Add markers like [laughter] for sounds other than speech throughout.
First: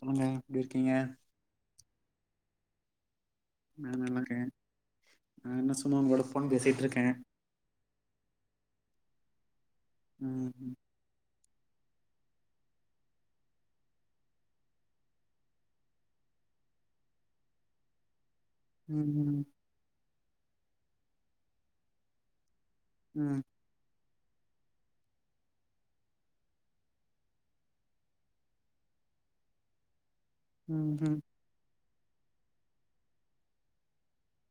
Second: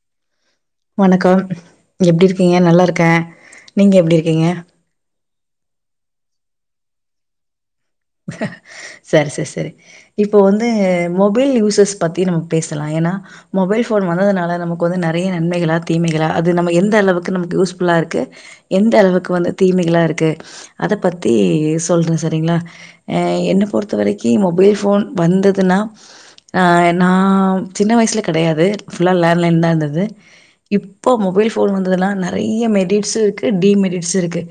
சொல்லுங்க எப்டி இருக்கீங்க வணக்கம் எப்டி இருக்கீங்க நல்லா இருக்கேன் நீங்க நான் எப்டி இருக்கீங்க? நல்லிருக்கேன் நான் என்ன சும்மா உங்களோட ஃபோன் பேசிட்டு இருக்கேன் செரி செரி செரி இப்போ வந்து ம் மொபைல் யூசஸ் பத்தி நம்ம பேசலாம் ஏனா மொபைல் போன் வந்ததுனால நமக்கு வந்து நெறைய நன்மைகளா தீமைகளா அது நம்ம எந்த அளவுக்கு நமக்கு யூஸ் ஃபுல்லா இருக்கு எந்த அளவுக்கு ம் வந்து தீமைகளா இருக்கு அத பத்தி சொல்றேன் செரிங்களா அ ம் என்ன பொறுத்த வரைக்கி மொபைல் ஃபோன் வந்ததுன்னா நான் சின்ன வயசுல கிடையாது ஃபுல்லா லேண்ட்லைன் தான் இருந்தது ம் இப்போ ம் மொபைல் ஃபோன் வந்ததெல்லாம் நெறைய மெடிட்ஸ் டிமெரிஸ் இருக்கு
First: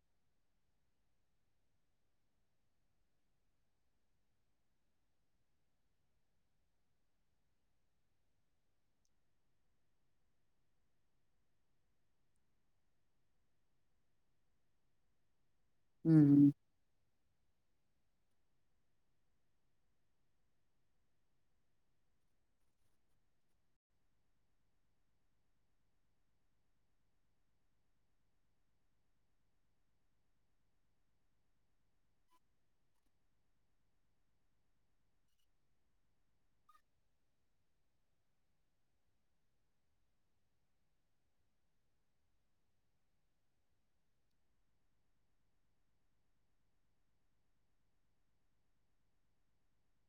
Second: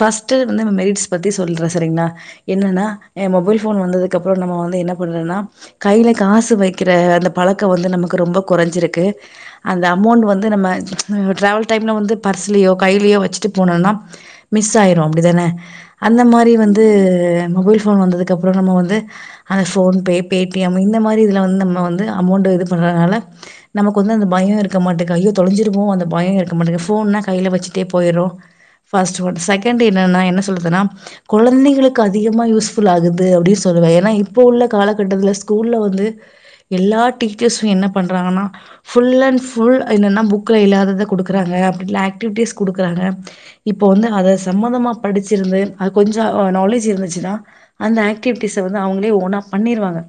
ஃபஸ்ட் வந்து மெரிட்ஸ் பத்தி சொல்றேன் செரிங்களா என்னன்னா ஏன் மொபைல் ஃபோன் வந்ததுக்கு அப்பறம் நம்ம வந்து என்ன பண்றேனா கையில காசு வைக்கிற அந்த பழக்கம் வந்து நமக்கு ரொம்ப கொறஞ்சிருக்கு அந்த அமௌண்ட் வந்து நம்ம டிரவல் டைம்ல வந்து பர்ஸ்லயோ கையிலயோ வெச்சுட்டு போனணும்ம்னா மிஸ் ஆயிரும் அப்டிதானே அந்த ம் மாரி வந்து மொபைல் ஃபோன் வந்ததுக்கு அப்பறம் நம்ம வந்து அந்த ஃபோன்பே பே டி எம் இந்த மாரி இதுல வந்து நம்ம வந்து அமௌண்ட் இது பண்றனால நமக்கு வந்து அந்த பயோ இருக்க மாட்டேங்கு ஐயோ தொலைஞ்சிருமோ அந்தபயம் இருக்க மாட்டேங்க ஃபோன்னா கைல வெச்சுட்டே போயிர்ரோ பஸ்ட் ஒன் செகண்ட் என்னன்ன என்ன சொல்றதுனா கொழந்தைகளுக் அதிகமா யூஸ் ஃபுல் ஆகுது அப்டின்னு சொல்லுவே ஏனா இப்ப உள்ள காலகட்டத்துல ஸ்கூல்ல வந்து எல்லா டீச்சர்ஸூ என்ன பண்றாங்கனா புஃ அன் ஃபுல் என்னன்னா புக்ல இல்லாதத குடுக்குறாங்க அப்பட ஆக்டிவிட்டிஸ் குடுக்றாங்க இப்போ வந்து அதை சம்மந்தமா படிச்சிருந்து அது கொஞ்ச ஆ நாலேஜ் இருந்துச்சுனா அந்த ஆக்டிவிட்டிஸ வந்து அவங்ளே ஓன்னா பண்ணிருவாங்க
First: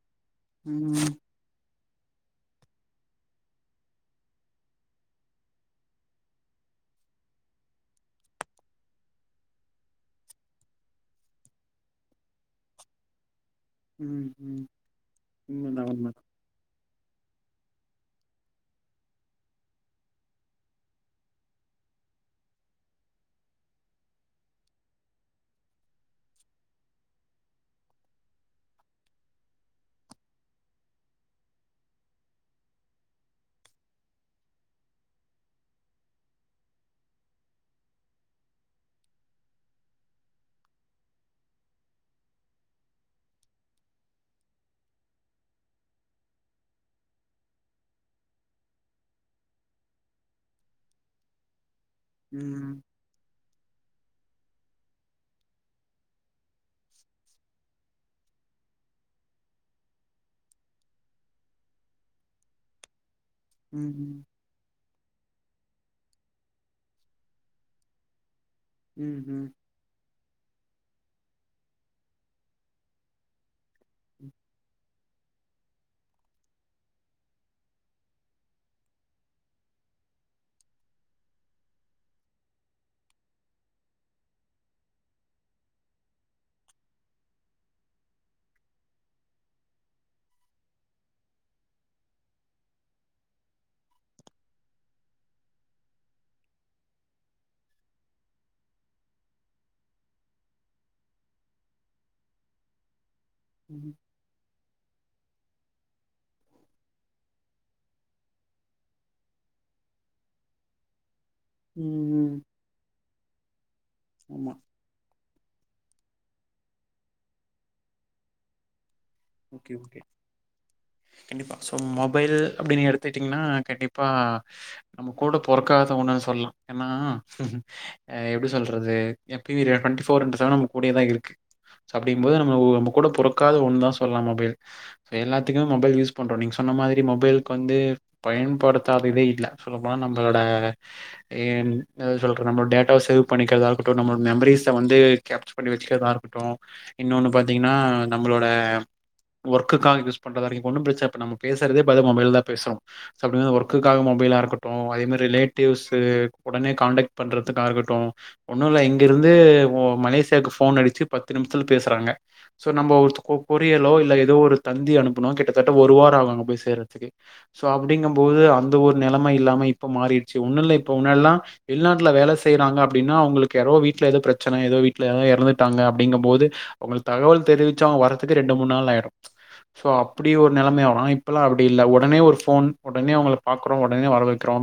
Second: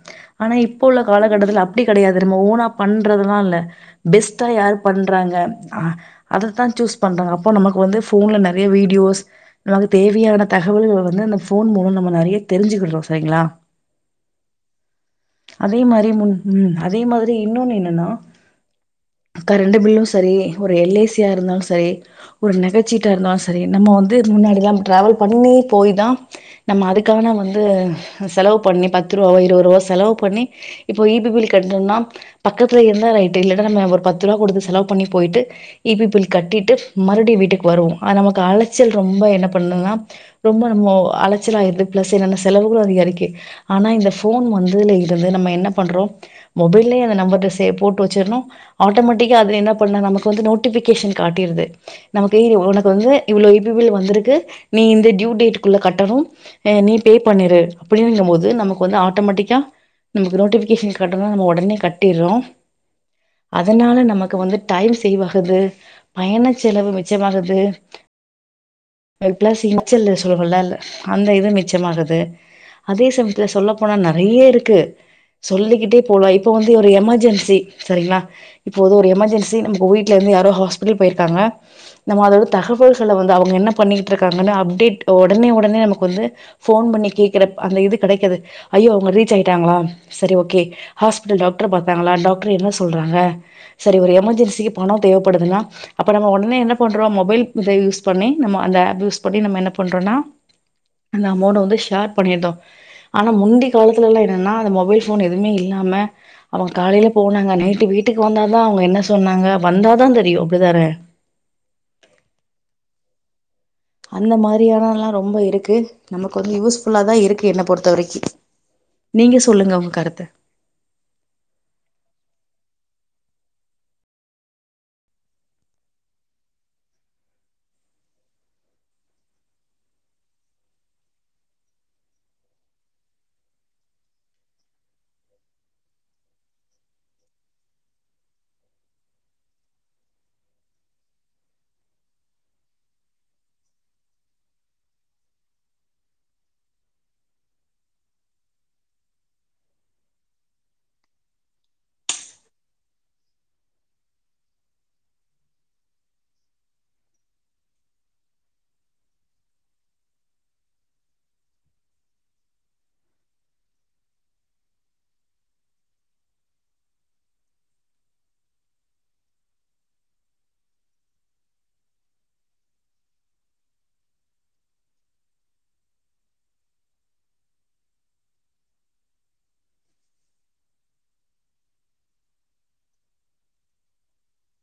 ஆனா இப்போ உள்ள ம் காலத் கட்டதுல அப்டி கெடையாது நம்ம ஓனா பண்றதுல்லா இல்ல பெஸ்ட்டா யாரு பண்றாங்க அதத்தா சூஸ் பண்றாங்க அப்போ நமக்கு வந்து ஃபோன்ல நெறைய வீடியோஸ் நமக்கு தேவையான தகவல்கள் வந்து அந்த ஃபோன் மூலம் நம்ம நறைய தெரிஞ்சுக்கிடுறோ சரிங்ளா ம் ம் அதே உண்மதா மாரி உண்மதா முன் ம் அதே மாதிரி இன்னொன்னு என்னன்னா கரண்ட பில்லு சரி ஒரு எல் ஏ சி யா இருந்தாலு சரி ஒரு நகைச்சீட்டா இருந்தாலு சரி நம்ம வந்து முன்னாடில்லா டிராவல் பண்ணி போய்தா நம்ம அதுக்கு க்கான வந்து செலவு பண்ணி பத்து ரூவாவோ இருபது ரூவா செலவு பண்ணி இப்போ இ பி பில் கட்டும்னா பக்கத்துல இருந்தா ரைட் இல்லடா நம்ப ஒரு பத்து ரூபா குடுத்து செலவு பண்ணி போயிட்டு ஈ பி பில் கட்டிட்டு மறுவடி வீட்டுக்கு வருவோ நமக்கு அலைச்சல் ரொம்ப என்ன பண்னுன்னா ரொம்ப நம்போ அலச்சல் ஆய்ருது பிளஸ் என்னென்னா செலவுகளு அதிகரிக்கு ஆனா இந்த ஃபோன் வந்துல இருந்து நம்ம என்ன பண்றோ மொபைல்லயே அந்த நம்பர்ட்ட சேவ் போட்டு வெச்சிர்ணு ஆட்டோமேட்டிக்கா அது என்ன பண்ணுனா நமக்கு வந்து நோட்டிபிகேஷன் காட்டிருது நமக்கு ம் உனக்கு வந்து இவ்ளோ இ பி பில் வந்திருக்கு நீ இந்த டியூ டேட்க்குள்ள கட்டணு நீ பே பண்ணிரு அப்படிங்க போது நமக்கு வந்து ஆட்டோமேட்டிக்கா நமக்கு நோட்டிபிகேஷன் காட்டனா நம்ம ஒடனே கட்டிர்றோ ம் அதனால ம் நமக்கு வந்து டைம் சேவாகுது பயண செலவு மிச்சமாகுது ம் ப்ளஸ் இப்பல்லா [unintelligible] இல் சொல்ல சொலா இல்ல அந்த இது மிச்சமாகது அதே சமயத்தில் சொல்ல போனா நெறைய இருக்கு சொல்லிக்கிட்டே போலா இப்ப வந்து ஒரு எமர்ஜென்சி சரிங்ளா இப்போது எமர்ஜன்சி நம்ம வீட்ல இருந்து யாரோ ஹாஸ்பிடல் போயிருக்காங்க நம்ம அதோட தகவல்களை வந்து அவங்க என்ன பண்ணிக்கிட்டு இருக்காங்கன்னு அப்டேட் ஒடனே ஒடனே நமக் வந்து போன் பண்ணி கேக்குற அந்த இது கெடைக்கது ஐயோ அவங்க ரீச் ஆயிட்டாங்களா சரி ஓகே ஹாஸ்பிட்டல் டாக்டர பாத்தாங்களா டாக்டர் என்ன சொல்றாங்க சரி ஒரு எமர்ஜென்சிக்கு பனோ தேவைப்படுதுனா அப்ப நம்ம உடனே என்ன பண்றோ மொபைல் இத யூஸ் பண்ணி நம்ம அந்த ஆப் யூஸ் பண்ணி நம்ம என்ன பண்றோனா அந்த அமொண்ட வந்து ஷேர் பண்ணிட்டோ ஆனா முந்தி ம் காலத்துல எல்லா ன்னா அந்த மொபைல் ஃபோன் எதுவுமே இல்லாம அவங்க காலைல போனாங்க நைட்டு வீட்டுக்கு வந்தாதா அவங்க என்ன சொன்னாங்க வந்தாதா தெரியு அப்டிதான ம் ம் அந்த ஆமா மாரியானல்லா ரொம்ப இருக்கு நமக்கு வந்து யூஸ்ஃபுல்ல தா இருக்கு என்ன பொறுத்த வரைக்கு ஓகே ஓகே கண்டிப்பா சோ மொபைல் அப்டின்னு எடுத்துட்டீங்கனா கண்டிப்பா நம்ம கூட பொறக்காதாவனா சொல்லா ஏனா எப்டி சொல்றது எப் [unintelligible] டுவெண்ட்டிஃபர் இன்டு செவன் நமக்கு கூடியதா இருக்கு அப்டிங்கும்போது நம்ம நம்ப கூட பொறக்காத ஒண்ணு தா சொல்லா மொபைல் எல்லாத்துக்குமே மொபைல் யூஸ் பண்றோ நீங்க சொன்ன மாரி மொபைலுக்கு வந்து பயன்படுத்தாததே இல்ல சொல்ல போன நம்பளோட ஏன் சொல்ரோ நம்ம டேரக்டா சேவ் பண்ணிக்கரதாகட்டு நம்மளோட மெமரிஸ்ச வந்து கேப்சர் பண்ணி வச்சுக்கிறதா இருக்கட்டு இன்னொன்னு பாத்தீங்கன்னா நம்மளோட ஒர்க்குகா யூஸ் பண்றதா [unintelligible] இப்ப ஒன்னு பிரச்ச இப்ப நாம பேசுறதே பாத்த மொபைல் தா பேசுறோ சோ அப்டி அந்த ஒர்க்குக்காக மொபைலா இருக்கட்டு அதே மாரி ரிலேட்டிவ்சு ஒடனே கான்ண்டக்ட் பண்றதுக்கா இருக்ட்டு ஒண்ணு இல்ல இங்க இருந்து ஒ மலேசியாக்கு போன் அடிச்சு பத்து நிமிஷத்துல பேசுறாங்க சோ நம்ம ஒரு கொ கொரியலோ இல்ல ஏதோ ஒரு தந்தி அனுப்புணு கிட்டத்தட்ட ஒரு வாரோ ஆகு அங்க போய் சேறதுக்கு சோ அப்படிங்கு போது அந்த ஒரு நெலமை இல்லாம இப்ப மாறிடுச்சு ஒன்னு இல்ல இப்ப உன்னல்லா வெளிநாட்டுல வேல செய்றாங்க அப்டின்னா அவங்களுக்கு யாரோ வீட்ல ஏதோ பிரச்சன ஏதோ வீட்ல யாரோ இறந்துட்டாங்க அப்படிங்கும் போது அவ்ங்களுக்கு தகவல் தெரிவிச்ச அவுங்க வர்ரதுக்கு ரெண்டு முணு நாள் ஆயிடு ஸோ அப்டி ஒரு நெலைமை ஆரு இப்போல்லா அப்டி இல்ல உடனே ஒரு ஃபோன் உடனே அவங்கள பாக்றோ ஒடனே வரவக்கிறோ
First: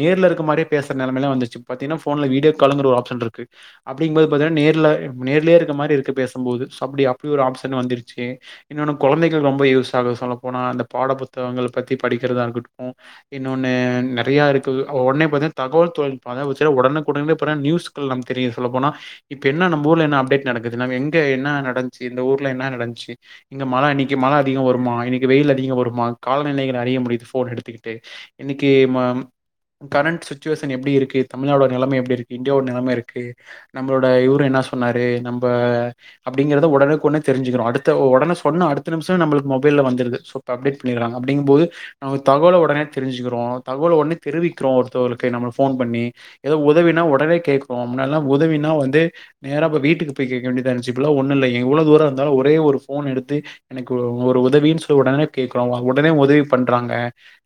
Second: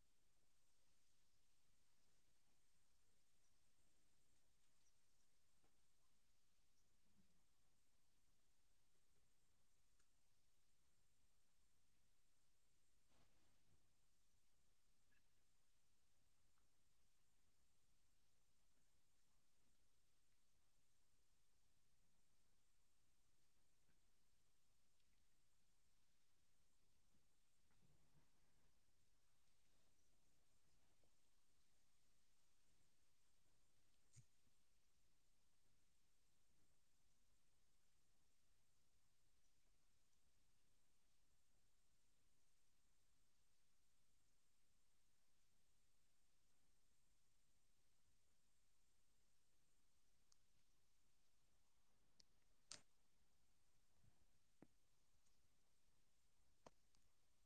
நேர்ல இருக்க மாரியே பேசற நெலமேல்ல வந்துச்சு பாத்தீங்ன்னா போன்ல வீடியோ காலுகுற ஒரு ஆப்ஷன் இருக்கு அப்டிங்க போது பாத்தீங்கன்னா நேர்ல நேர்லய இருக்கற மாரி இருக்கு பேசும்போது அப்டி அப்டி ஒரு ஆப்ஷன் வந்துருச்சு இன்னோனு கொழந்தைகள் ரொம்ப யூஸ் ஆகு சொல்ல போனா அந்த பாட புத்தகங்கள் பத்தி படிக்கிறதா இருக்குட்டு இருக்கு இன்னொனு நெறையா இருக்குது உடனே பாத்தீனா தகவல் தொழில்நுட்பம் அதாது பாத்தீங்கன்னா ஒடனுக்குடனே இப்போல நியூஸ் [unintelligible] நம்கு தெரியு சொல்ல போனா இப்ப என்ன நம்ம ஊர்ல என்ன அப்டேட் நடக்குதுனா நம்ம எங்க என்ன நடந்துச்சு இந்த ஊர்ல என்ன நடந்துச்சு இங்க மழ இன்னைக்கு மழ அதிக வருமா இன்னைக்கு வெயில் அதிகோ வருமா காலநிலைங்க அறிய முடியுது ஃபோன் எடுத்துக்கிட்டு இன்னைக்கு மா கரண்ட் சுச்சுவேஷன் எப்டி இருக்கு தமிழ்நாடோட நெலம எப்டி இருக்கு இண்டியாவோட நெலமஇருக்கு நம்பளோட இவரு என்ன சொன்னாரு நம்ப அப்டிங்கிறத ஒடனுக்குடனே தெரிஞ்சுக்கிறோ அடுத்து ஒடனே சொன்ன அடுத்த நிமிஷ நம்பளுக்கு மொபைல வந்துருது சூப்பர் அப்டேட் பண்ணிருகாங்க அப்டிங்கும் போது நம்ம தகவல உடனே தெரிஞ்சுக்கிறோ தகவல உடனே தெரிவிக்கிறோ ஒருத்தவகளுக்கு நம்ம போன் பண்ணி ஏதோ உதவினா ஒடனே கேக்குறோ முன்னாடில்லா உதவினா வந்து நேரா போய் வீட்டுக்கு போயி கேட்க வேண்டியதா இருன்ச்சி இப்பலா ஒன்னு இல்ல எவ்ளோ தூரோ இருந்தாலோ ஒரே ஒரு போன் எடுத்து எனக்கு ஒரு உதவின்னு சொல்லி உடனே கேக்குறோ உடனே உதவி பன்றாங்க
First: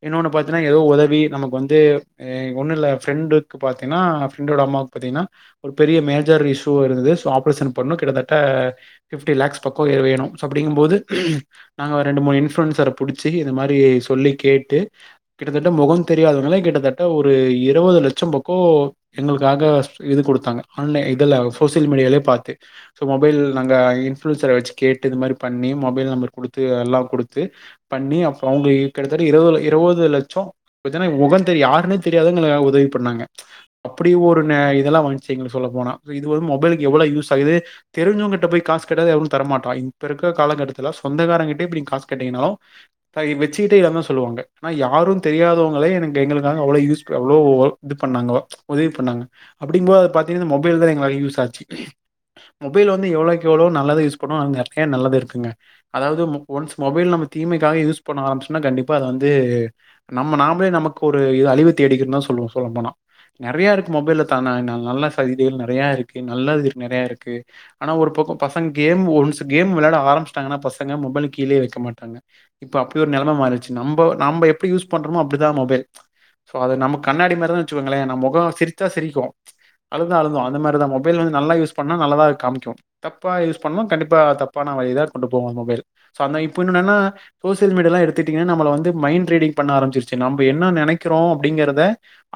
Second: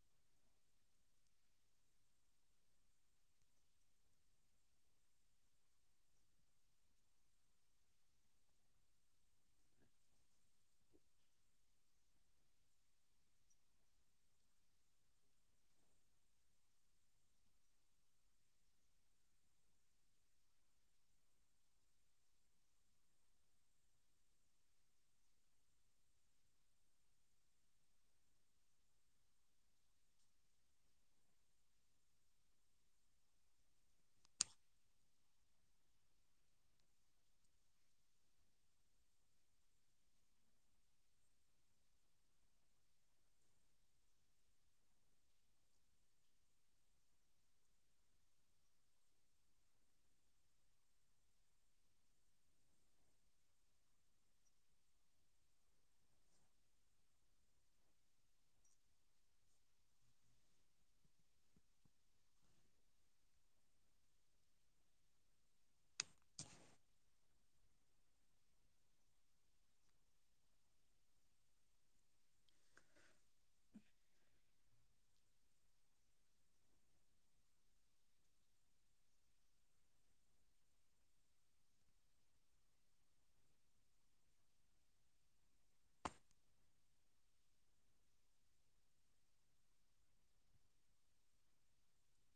இன்னொன்னு பாத்தீன்னா ஏதோ ஒரு உதவி நமக்கு வந்து எ ஒண்ணுஇல எ ஃப்ரெண்டுக்கு பாத்தீங்கன்னா ஃப்ரெண்டோட அம்மாவுக்கு பாத்தீங்கன்னா ஒரு பெரிய மேஜர் இஷ்யூ இருந்தது சோ ஆபரேஷன் பண்ணு கிட்டத்தட்ட பிப்டி லேக்ஸ் பக்கோ வேணு சோ அப்டிங்கும் போது நாங்க ரெண்டு மூணு இன்ஃபளுவன்சர புடிச்சி இந்த மாரி சொல்லி கேட்டு கிட்டத்தட்ட முக தெரியாதுவங்களே கிட்டத்தட்ட ஒரு இருவது லட்ச பக்கோ எங்களுக்காக இது கொடுத்தாங்க ஆன்லை இதுல்ல சோசியல் மீடியாலேயே பாத்து சோ மொபைல் நாங்க இன்பூளுசரன்ஸ்ச வச்சு கேட்டு இது மாரி பண்ணி மொபைல் நம்பர் குடுத்து எல்லா குடுத்து பண்ணி அப்ப அவங்க கிட்டத்தட்ட இருவது இருவது லட்சோ [unintelligible] மொக தெரி யாருன்னே தெரியாததுங்கல உதவி பண்ணாங்க அப்டி ஒரு நெ இதெல்லா வன்ச்சு சொல்ல போனா இது வந்து மொபைலுக்கு எவ்ளோ யூஸ் ஆகுது தெரிஞ்சங்வகிட்ட போய் காசு கேட்டாலே எவ்ளு தர மாட்ராய்ங் இப்ப இருக்கற காலக்கட்டத்துல சொந்தக்காரங்க கிட்ட போய் காசு கேட்டீங்கன்னாவ் த வச்சக்கிட்டே இல்ல தா சொல்லுவாங்க ஆனா யாரு தெரியாதவங்களே எனக்கு எங்களுக்காக அவ்ளோ யூஸ் அவ்ளோ இது பண்ணாங்கோ உதவி பண்ணாங்க அப்டிம்போது பாத்தீங்கனா இந்த மொபைல் தா எங்கலால யூஸ் ஆச்சு மொபைல் வந்து எவ்ளோக்கு எவ்ளோ நல்லது யூஸ் பண்ணுவு அது நெறைய நல்லது இருக்குங்க அதாவது ஒன்ஸ் மொபைல் நம்ம தீமைக்காக யூஸ் பண்ண ஆரம்பிச்சோம்னா கண்டிப்பா அத வந்து நம்ம நாமளே நமக்கு ஒரு இது அழிவு தேடிக்கிறது தா சொல்லுவோ சொல்ல போனா நெறையா இருக்கு மொபைல்ல தானா என்ன நல்ல செய்திகள் நெறையா இருக்கு நல்ல விஷங்கள் நெறையா இருக்கு ஆனா ஒரு பக்கெ பசங்க கேம் ஒன்ஸ் கேம் வெளாட ஆரம்பிச்சிட்டாங்கன்னா பசங்க மொபைல கீலே வைக்க மாட்டாங்க இப்ப அப்டி ஒரு நொலம மாறிடுச்சு நம்ப நம்ப எப்டி யூஸ் பண்றோமோ அப்டிதா மோபைல் ஸோ அது நமக்கு கண்ணாடி மாரி தா வச்சுகங்களே நம் முகம் சிரிச்சா சிரிக்கூ அழுதா அழுகூ அந்த மாரி தா மொபைல் வந்து நல்லா யூஸ் பண்ணா நல்லாத் காமிக்கூ தப்ப யூஸ் பண்ணா கண்டிப்பா இபப தப்பான வழிதா கொண்டு போவோ மொபைல் சோ அந்த இப்ப என்னென்னூ என்னன்னா சோசியல் மீடியாவ லா எடுத்துட்டீங்கன்னா நம்மள வந்து மைண்டு ரீடிங் பண்ண ஆரம்பிச்சிருச்சு நம்ம என்ன நெனைிக்கிறோ அப்டிங்கிறத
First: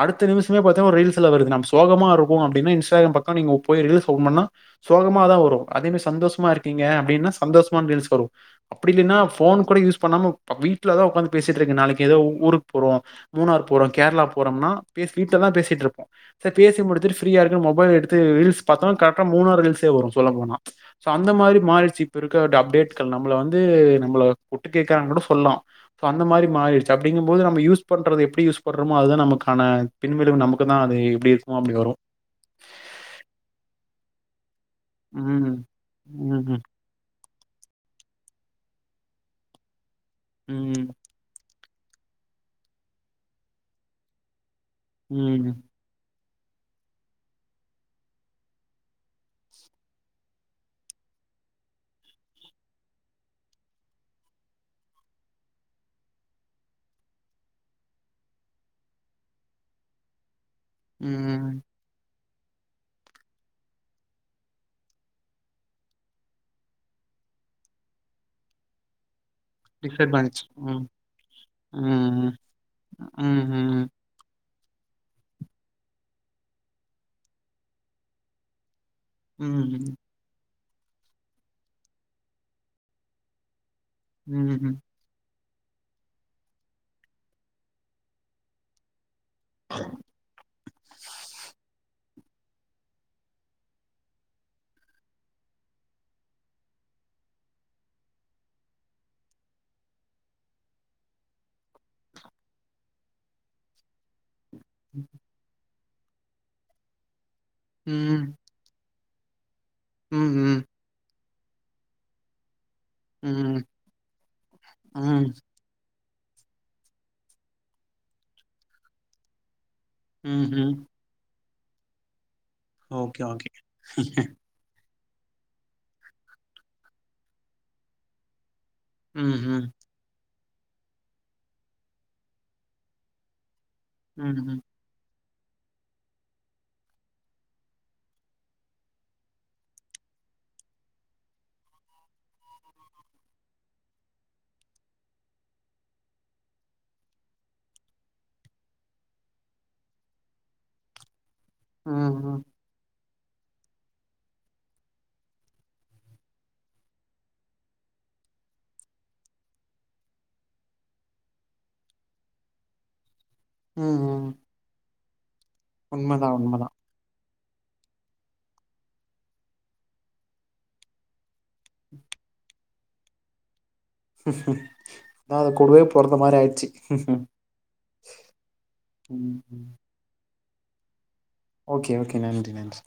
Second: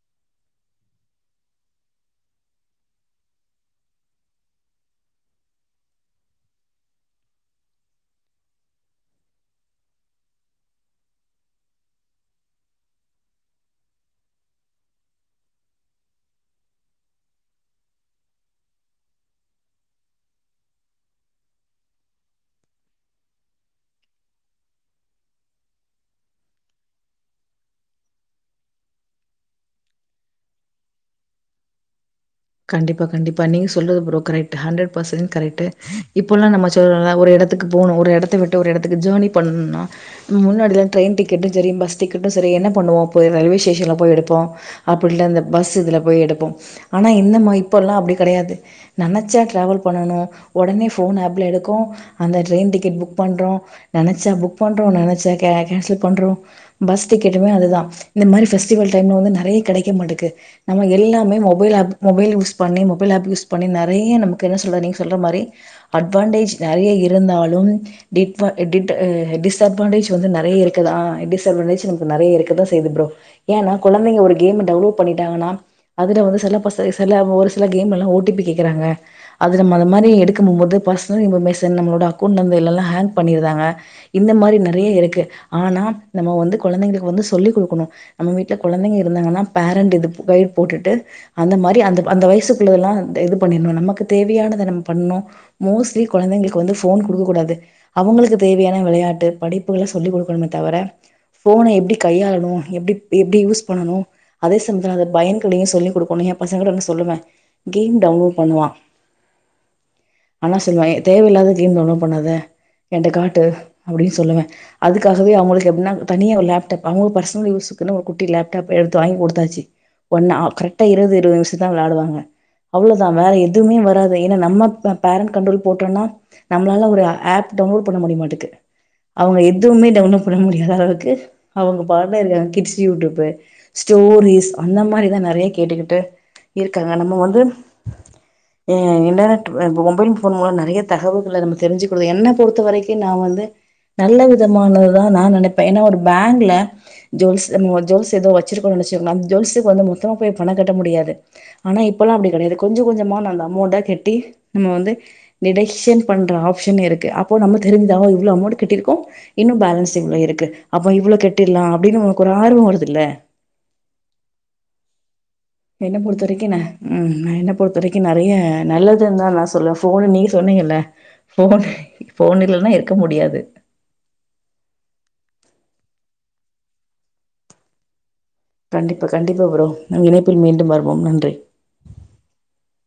அடுத்த நிமிஷமே பாத்தீங்க ‌ஒரூ ரீல்ஸ்ல்லா வருது நம்ம சோகமா இருக்கூ அப்டின்னா இன்ஸ்டாகிராம் பக்கோ நீங்க போய் ரீல்ஸ் ஓப்பன் பன்னா சோகமாதா வரூ அதே சந்தோஷமா இருக்கீங்க அப்டின்னா சந்தோஷமா ரீல்ஸ் தா வரோ அப்டி இல்லன்னா ஃபோன் கூட யூஸ் பண்ணாமப்ப வீட்டுல தா உக்காந்து போசிட்டு இருக்கோ நாளைக்கி ஏதோ உங் ஊருக்கு போறோ மூணார் போறோ கேரளா போறோம்னா பே வீட்டுலதா பேசிட்டு இருப்போ ச பேசி முடிச்சிட்டு ஃப்ரீ இருக்கு மொபைல் எடுத்து ரீல்ஸ் பார்த்தோ கரெக்டா மூணார் ரீல்ஸே வரூ சொல்லப்போனா சோ அந்த மாரி மாறிடுச்சு இப்ப இருக்க அப்டேட் கள்லா வந்து நம்மள ஒட்டு கேககிறாங்க கூட சொல்லலா ஸோ அந்த மாரி மாறிடுச்சு அப்டிங்கும் போது நம்ம யூஸ் பண்றது எப்டி யூஸ் பண்றோமோ அதுதா நமக்கான பின்விலைவு நமக்கு தா அது எப்டி இருக்குமோ அப்டி வரூ கண்டிப்பா கண்டிப்பா நீங்க சொல்றத்து ஃப்ரோ கரக்ட் ஹண்ரட்டு பர்சன்ட் ம் கரெக்ட் இப்பல்லா ம் நம்ம ஒரு இடத்துக்கு போனே ஒரு இடத்துக்கு விட்டு ஒரு இடத்துக்கு ஜேர்னி பண்ணா முன்னாடியில ம் டிரெயின் டிக்கெட் க்கெட்டு சரி பஸ் டிக்கெட்டு சரி என்ன பன்னுவோ ரயில்வே ஸ்டேஷன்ல போய் எடுப்போ அப்பட்லா ம் பஸ் இதில் போய் எடுப்போ ஆனா இந்த மா இப்போல்லா அப்படி கெடையாது நினைச்சா டிரவல் பண்ணணோ உடனே ஃபோன் ஆப்பல எடுக்கூ அந்த ட்ரெயின் டிக்கெட் புக் பண்றோ நினைச்சா புக் பன்றோ நினைச்சா கே கேன்சல் பண்றோ பஸ் டிக்கெட்டுமே அதுதா இந்த மாதிரி பெஃஸ்டிவல் டைம்ல வந்து நெறய கிடைக்க மாட்டேக்கு நம்ம எல்லாமே ம் மொபைல் ஆப் மொபைல் யூஸ் பண்ணி மொபைல் ஆப் யூஸ் பண்ணி நெறய நமக்கு என்ன சொல்றது நீங்க சொல்ற மாரி அட்வான்டேஜ் நெறய இருந்தாலும் டிட் வாண்ட் டிட்டு டிஸ் டிஸ் அட்வான்டேஜ் வந்து டிஸ்அட்வான்டேஜ் நெறய இருக்கு ம் தா டிஸ் அட்வான்டேஜ் ம் நெறய இருக்க தா செய்யுதூ ப்ரோ ம் ஏன்னா ம் குழந்தைங்க ஒரு கேம்ம டவுன்லோட் பண்ணிட்டாங்கன்னா அதில் வந்து சில பச சில ஒரு சில கேம்ல்லா ஓ டி பி கேக்குறாங்க அது நம்ம ‌அது ம் மாரி எடுக்கூ போவ் போது ஃபஸ்ட் [unintelligible] நம்மளோட அக்கவுண்ட் நம்பர் லெல்லா ஹாங் பண்ணிருந்றாங்க இந்த மாதிரி ம் நெறைய இருக்கு ஆனா நம்ம வந்து குழந்தைங்களுக்கு வந்து சொல்லிக் கொடுக்கணூ நம்ம வீட்ல குழந்தைங்க இருந்தாங்கன்னா பேரண்டட் இது கைட் போட்டுட்டு அந்த மாதிரி அந்த அந்த வயசுக்குள்ளதெல்லா இது பண்ணிடணும் நமக்கு தேவையானதை நம்ம பண்ணோ மோஸ்ட்லி குழந்தைங்களுக்கு வந்து ஃபோன் கொடுக்க கூடாது அவங்களுக்கு தேவையான விளையாட்டு படிப்புகளை சொல்லிக் கொடுக்கணுமே தவிர ஃபோன எப்டி கையாளணூ எப்டி எப்டி யூஸ் பண்ணணோ அதே சமயத்துல அதன் பயன்களையூ சொல்லிக் கொடுக்கணூ எங் பசங்களூக்கு அப்பி சொல்லுவே கேம் ம் டவுன்லோட் பண்ணுவா ஆனா ம் சொல்லுவா தேவையில்லா கேம் டவுன்ட் பண்ணாத என்ட காட்டு ம் அப்படின்னு சொல்லுவே அதுக்காகவே அவங்களுக்கு எப்பட்னா தனியா ஒரு லோப் டாப் அவங்களூக் பசங்களூக் யூஸுக்குனு ஒரு குட்டி லேப் டாப் எடுத்து வாங்கி கொடுத்தாச்சு ஒன்னு ம்ஹ்ம் கரெக்டா இருவது இருவது நிமிஷோ தா விளாடுவாங்க அவ்ளோதா ஓகே வேறு ஓகே எதுவுமே வராது ஏன்னா நம்ம ப்போ பேரன்ட் கண்ட்ரோல் போட்டோம்னா நம்மளால ஒரு ஆப் டவுன்லோட் பண்ண முடிய மாட்டேக்குது அவங்க ம்ஹ்ம் எதுவ்மே டவுன்லோட் பண்ண முடியாத அளவுக்கு அவெங்க பாட்னூ இருக் கிட்ஸ் யூடியூப்ஹு ஸ்டோரிஸ் ம்ஹ்ம் அந்த மாதிரிதா நெறய கேட்டுக்கிட்டு இருக்காங்க நம்ம வந்து ஏ என்ன ‌அ ஒ மொபைல் ஃபோன் மூலம் நெறய தகவல்களை நம்ம தெரிஞ்சுக்கனோ என்ன பொறுத்த வரைக்கூ நா வந்து நல்ல விதமானது தா நா நினைப்பே ஏன்னா ஒரு பேங்க்ல ஜோல்ஸ் என்னூவ ஜோல்ஸ் ஏதோ வெச்சிருக்கோ நினச்சங் நம் ஜோல்ஸ்செ குறைஞ்சதூ மொத்தே போய் பண கட்ட முடியாது ஆனா இப்பல்லா அப்டி ம்ஹ்ம் கெடையாது கொஞ்ச கொஞ்சமா நா அந்த அமௌண்டா கட்டி நம்ம வந்து டிடெக்ஷன் பண்ற ஆப்ஷன் இருக்கு அப்போ நம்ம தெரிஞ்சதாவு இவ்ளோ அமௌண்ட்டு கட்டிருக்கோ இன்னு பேலன்ஸ் இவ்ளொ இருக்கு அப்ப இவ்ளொ கட்டிர்லா அப்டின் உனக் ஒரு ஆர்வொ வருதுல்ல ம் என்ன உண்மதான் பொருத்தவரைக்கு ந உண்மதான் ம் நா என்ன பொறுத்த வரைக்கு நறைய நல்லதுன் தா நா சொல்லுவே ஃபோனு நீங்க சொன்னீங்கல்ல ஃபோனு ஃபோனு இல்லன்னா இருக்க முடியாது அதா அது கூடுவே பொறந்த மாரி ஆயிட்ச்சு கண்டிப்பா கண்டிப்பா ப்ரோ நம் இணைப்பில் மீண்டும் வருவோம் நன்றி ஓகே ஓகே நன்றி நன்றி